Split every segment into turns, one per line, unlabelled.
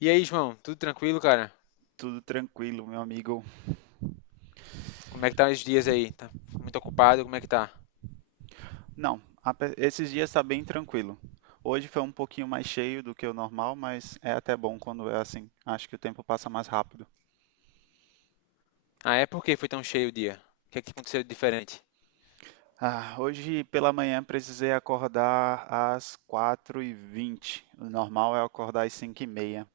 E aí, João, tudo tranquilo, cara?
Tudo tranquilo, meu amigo.
Como é que tá os dias aí? Tá muito ocupado? Como é que tá?
Não, ape- Esses dias tá bem tranquilo. Hoje foi um pouquinho mais cheio do que o normal, mas é até bom quando é assim. Acho que o tempo passa mais rápido.
Ah, é? Por que foi tão cheio o dia? O que é que aconteceu de diferente?
Ah, hoje pela manhã precisei acordar às 4:20. O normal é acordar às 5:30.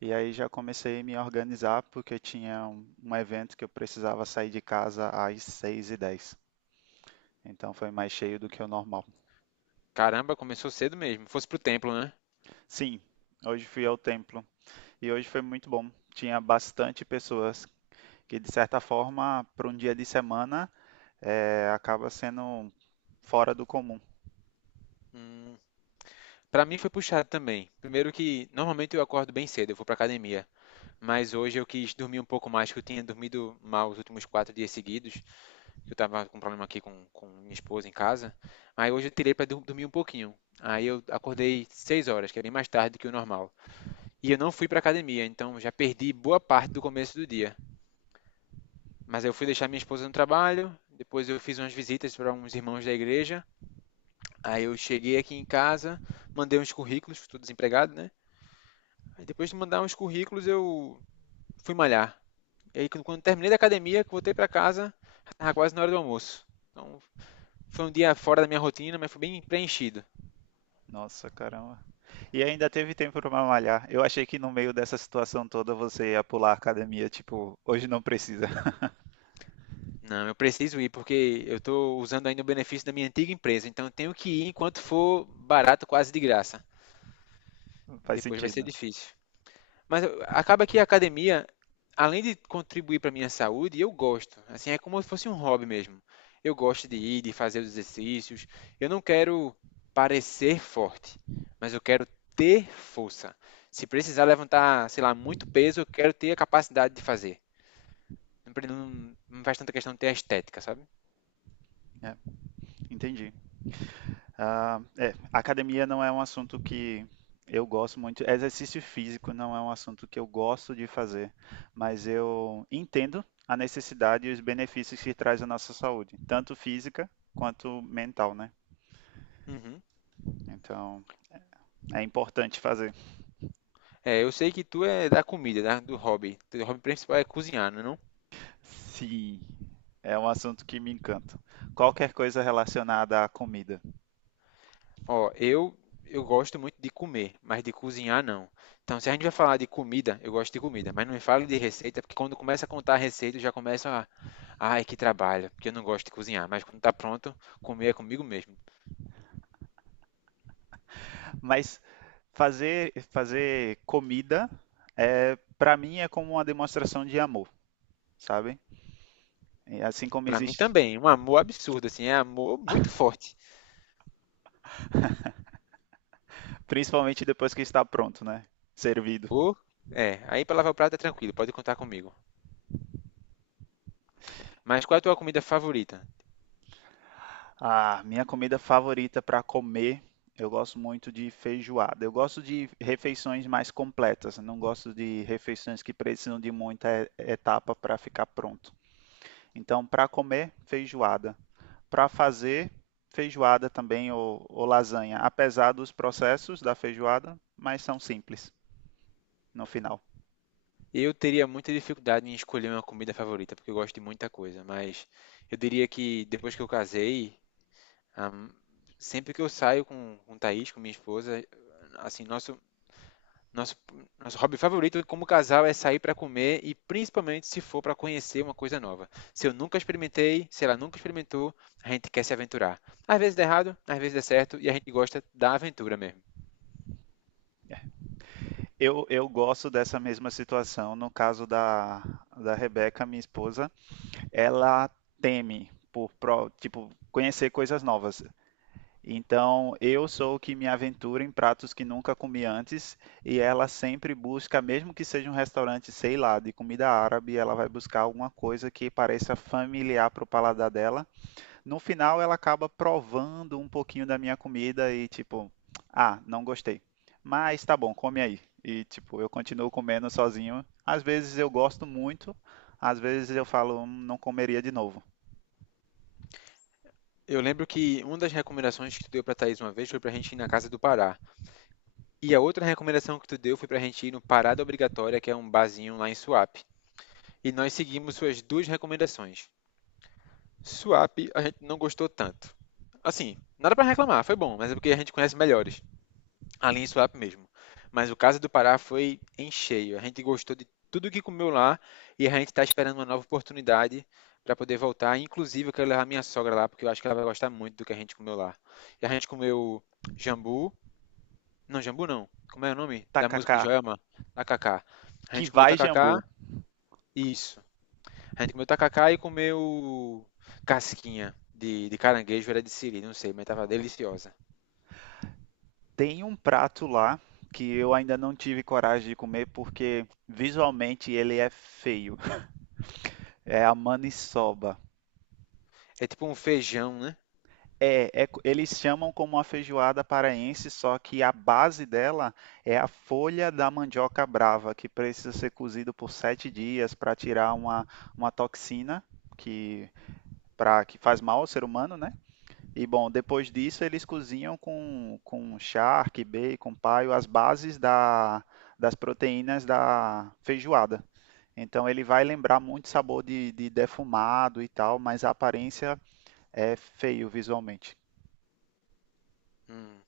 E aí já comecei a me organizar porque tinha um evento que eu precisava sair de casa às 6:10. Então foi mais cheio do que o normal.
Caramba, começou cedo mesmo. Fosse pro templo, né?
Sim, hoje fui ao templo. E hoje foi muito bom. Tinha bastante pessoas que, de certa forma, para um dia de semana, é, acaba sendo fora do comum.
Hum, pra mim foi puxado também. Primeiro que normalmente eu acordo bem cedo, eu vou pra academia. Mas hoje eu quis dormir um pouco mais, que eu tinha dormido mal os últimos quatro dias seguidos, que eu tava com problema aqui com minha esposa em casa. Aí hoje eu tirei pra dormir um pouquinho. Aí eu acordei seis horas, que é bem mais tarde do que o normal. E eu não fui para academia, então já perdi boa parte do começo do dia. Mas eu fui deixar minha esposa no trabalho, depois eu fiz umas visitas para uns irmãos da igreja. Aí eu cheguei aqui em casa, mandei uns currículos, estou desempregado, né? Aí depois de mandar uns currículos, eu fui malhar. E aí quando terminei da academia, que voltei para casa, já tava quase na hora do almoço. Então foi um dia fora da minha rotina, mas foi bem preenchido.
Nossa, caramba. E ainda teve tempo para malhar. Eu achei que no meio dessa situação toda você ia pular a academia, tipo, hoje não precisa.
Não, eu preciso ir porque eu estou usando ainda o benefício da minha antiga empresa, então eu tenho que ir enquanto for barato, quase de graça.
Faz
Depois vai ser
sentido.
difícil. Mas acaba que a academia, além de contribuir para minha saúde, eu gosto. Assim, é como se fosse um hobby mesmo. Eu gosto de ir, de fazer os exercícios. Eu não quero parecer forte, mas eu quero ter força. Se precisar levantar, sei lá, muito peso, eu quero ter a capacidade de fazer. Não, não, não faz tanta questão de ter a estética, sabe?
É, entendi. Ah, é, academia não é um assunto que eu gosto muito. Exercício físico não é um assunto que eu gosto de fazer, mas eu entendo a necessidade e os benefícios que traz à nossa saúde, tanto física quanto mental, né?
Uhum.
Então, é importante fazer.
É, eu sei que tu é da comida, do hobby. Teu hobby principal é cozinhar, não? É não?
Sim, é um assunto que me encanta. Qualquer coisa relacionada à comida.
Ó, eu gosto muito de comer, mas de cozinhar não. Então, se a gente vai falar de comida, eu gosto de comida, mas não me fale de receita, porque quando começa a contar a receita, eu já começo a, ai, que trabalho, porque eu não gosto de cozinhar, mas quando tá pronto, comer é comigo mesmo.
Mas fazer comida é para mim é como uma demonstração de amor, sabe? E assim como
Pra mim
existe,
também, um amor absurdo assim, é amor muito forte.
principalmente depois que está pronto, né? Servido.
Ou é, aí pra lavar o prato é tranquilo, pode contar comigo. Mas qual é a tua comida favorita?
Ah, minha comida favorita para comer, eu gosto muito de feijoada. Eu gosto de refeições mais completas, não gosto de refeições que precisam de etapa para ficar pronto. Então, para comer, feijoada. Para fazer, feijoada também ou lasanha, apesar dos processos da feijoada, mas são simples no final.
Eu teria muita dificuldade em escolher uma comida favorita, porque eu gosto de muita coisa, mas eu diria que depois que eu casei, Ahm, sempre que eu saio com Thaís, com minha esposa, assim, nosso, nosso hobby favorito como casal é sair para comer e principalmente se for para conhecer uma coisa nova. Se eu nunca experimentei, se ela nunca experimentou, a gente quer se aventurar. Às vezes dá errado, às vezes dá certo e a gente gosta da aventura mesmo.
Eu gosto dessa mesma situação. No caso da Rebeca, minha esposa, ela teme tipo, conhecer coisas novas. Então, eu sou o que me aventura em pratos que nunca comi antes, e ela sempre busca, mesmo que seja um restaurante, sei lá, de comida árabe, ela vai buscar alguma coisa que pareça familiar para o paladar dela, no final, ela acaba provando um pouquinho da minha comida e tipo, ah, não gostei. Mas tá bom, come aí. E tipo, eu continuo comendo sozinho. Às vezes eu gosto muito, às vezes eu falo, não comeria de novo.
Eu lembro que uma das recomendações que tu deu para Thaís uma vez foi para a gente ir na Casa do Pará. E a outra recomendação que tu deu foi para a gente ir no Parada Obrigatória, que é um barzinho lá em Suape. E nós seguimos suas duas recomendações. Swap a gente não gostou tanto. Assim, nada pra reclamar, foi bom, mas é porque a gente conhece melhores. A linha Swap mesmo. Mas o caso do Pará foi em cheio. A gente gostou de tudo que comeu lá e a gente está esperando uma nova oportunidade para poder voltar. Inclusive, eu quero levar minha sogra lá, porque eu acho que ela vai gostar muito do que a gente comeu lá. E a gente comeu jambu. Não, jambu não. Como é o nome da música de
Tacacá,
Joelma? Tacacá. A
que
gente comeu
vai,
tacacá,
Jambu.
isso. A gente comeu tacacá e comeu casquinha de caranguejo, era de siri, não sei, mas tava deliciosa.
Tem um prato lá que eu ainda não tive coragem de comer porque visualmente ele é feio. É a maniçoba.
É tipo um feijão, né?
Eles chamam como a feijoada paraense, só que a base dela é a folha da mandioca brava, que precisa ser cozido por 7 dias para tirar uma toxina que, pra, que faz mal ao ser humano, né? E bom, depois disso eles cozinham com charque, bacon, paio, as bases das proteínas da feijoada. Então ele vai lembrar muito sabor de defumado e tal, mas a aparência é feio visualmente.
Hum.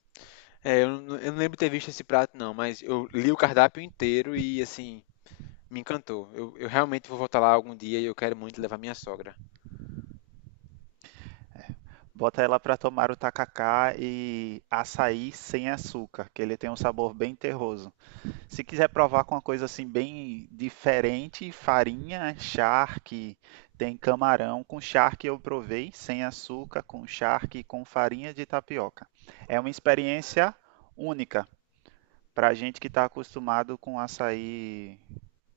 É, eu, eu não lembro de ter visto esse prato, não, mas eu li o cardápio inteiro e, assim, me encantou. Eu realmente vou voltar lá algum dia e eu quero muito levar minha sogra.
Bota ela pra tomar o tacacá e açaí sem açúcar, que ele tem um sabor bem terroso. Se quiser provar com uma coisa assim bem diferente, farinha, charque, tem camarão. Com charque eu provei, sem açúcar, com charque e com farinha de tapioca. É uma experiência única pra gente que está acostumado com açaí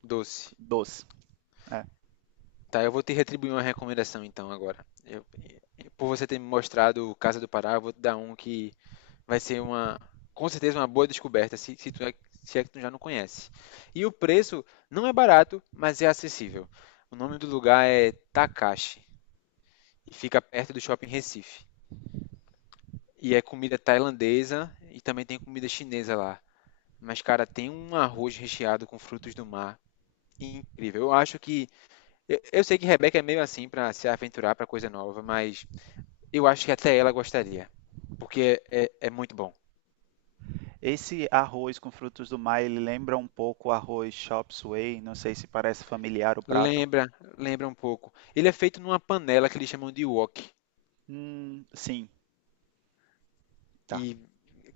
Doce.
doce. É.
Tá, eu vou te retribuir uma recomendação, então, agora. Por você ter me mostrado Casa do Pará, eu vou te dar um que vai ser uma, com certeza, uma boa descoberta, se, tu é, se é que tu já não conhece. E o preço não é barato, mas é acessível. O nome do lugar é Takashi e fica perto do shopping Recife. E é comida tailandesa e também tem comida chinesa lá. Mas, cara, tem um arroz recheado com frutos do mar incrível. Eu acho que. Eu sei que Rebeca é meio assim pra se aventurar pra coisa nova, mas eu acho que até ela gostaria. Porque é, é muito bom.
Esse arroz com frutos do mar, ele lembra um pouco o arroz chop suey, não sei se parece familiar o prato.
Lembra, lembra um pouco. Ele é feito numa panela que eles chamam de wok.
Sim, tá,
E,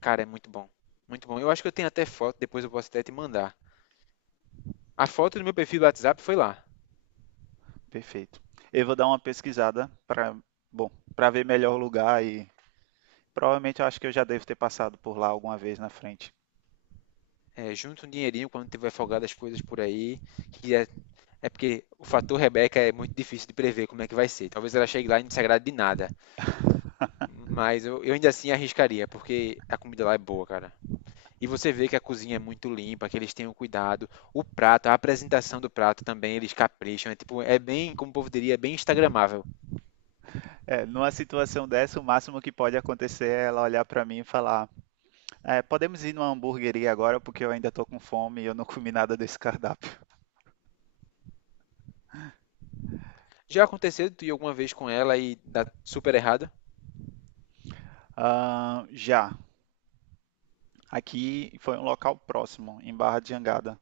cara, é muito bom. Muito bom. Eu acho que eu tenho até foto, depois eu posso até te mandar. A foto do meu perfil do WhatsApp foi lá.
perfeito. Eu vou dar uma pesquisada para, bom, para ver melhor o lugar e provavelmente eu acho que eu já devo ter passado por lá alguma vez na frente.
É, junta um dinheirinho quando tiver folgado as coisas por aí. Que é, é porque o fator Rebeca é muito difícil de prever como é que vai ser. Talvez ela chegue lá e não se agrade de nada. Mas eu ainda assim arriscaria, porque a comida lá é boa, cara. E você vê que a cozinha é muito limpa, que eles têm um cuidado. O prato, a apresentação do prato também, eles capricham. É tipo, é bem, como o povo diria, é bem instagramável.
É, numa situação dessa, o máximo que pode acontecer é ela olhar para mim e falar: "É, podemos ir numa hamburgueria agora porque eu ainda tô com fome e eu não comi nada desse cardápio.
Já aconteceu de tu ir alguma vez com ela e dar super errado?
Ah, já, aqui foi um local próximo, em Barra de Jangada.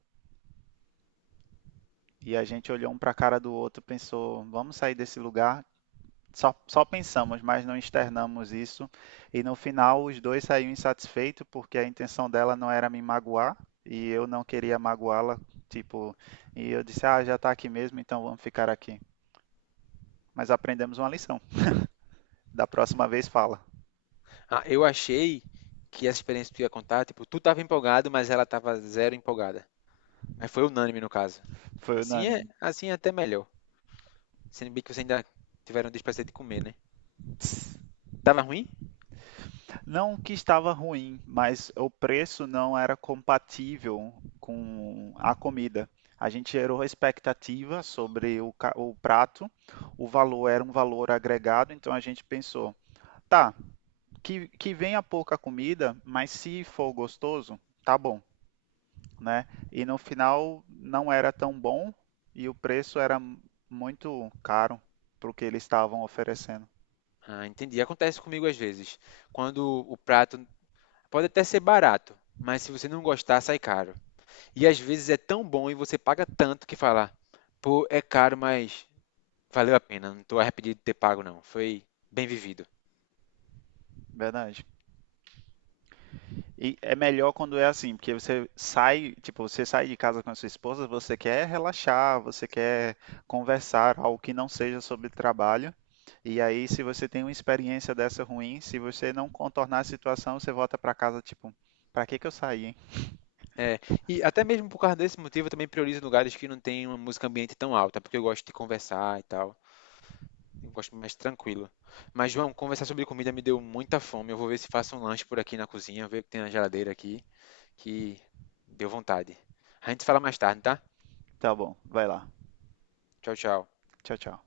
E a gente olhou um para a cara do outro, pensou: vamos sair desse lugar. Só pensamos, mas não externamos isso. E no final, os dois saíram insatisfeitos porque a intenção dela não era me magoar e eu não queria magoá-la. Tipo, e eu disse: Ah, já tá aqui mesmo, então vamos ficar aqui. Mas aprendemos uma lição. Da próxima vez, fala.
Ah, eu achei que essa experiência que tu ia contar, tipo, tu tava empolgado, mas ela tava zero empolgada. Mas foi unânime no caso.
Foi unânime.
Assim é até melhor. Sendo bem que vocês ainda tiveram o desprazer de comer, né? Tava ruim?
Não que estava ruim, mas o preço não era compatível com a comida. A gente gerou expectativa sobre o prato, o valor era um valor agregado, então a gente pensou, tá, que venha pouca comida, mas se for gostoso, tá bom, né? E no final não era tão bom e o preço era muito caro para o que eles estavam oferecendo.
Ah, entendi. Acontece comigo às vezes. Quando o prato pode até ser barato, mas se você não gostar, sai caro. E às vezes é tão bom e você paga tanto que fala, pô, é caro, mas valeu a pena, não estou arrependido de ter pago não, foi bem vivido.
Verdade. E é melhor quando é assim, porque você sai, tipo, você sai de casa com a sua esposa, você quer relaxar, você quer conversar, algo que não seja sobre trabalho. E aí, se você tem uma experiência dessa ruim, se você não contornar a situação, você volta pra casa, tipo, pra que que eu saí, hein?
É, e até mesmo por causa desse motivo eu também priorizo lugares que não tem uma música ambiente tão alta, porque eu gosto de conversar e tal. Eu gosto mais tranquilo. Mas, João, conversar sobre comida me deu muita fome. Eu vou ver se faço um lanche por aqui na cozinha, ver o que tem na geladeira aqui, que deu vontade. A gente se fala mais tarde, tá?
Tá bom, vai lá.
Tchau, tchau.
Tchau, tchau.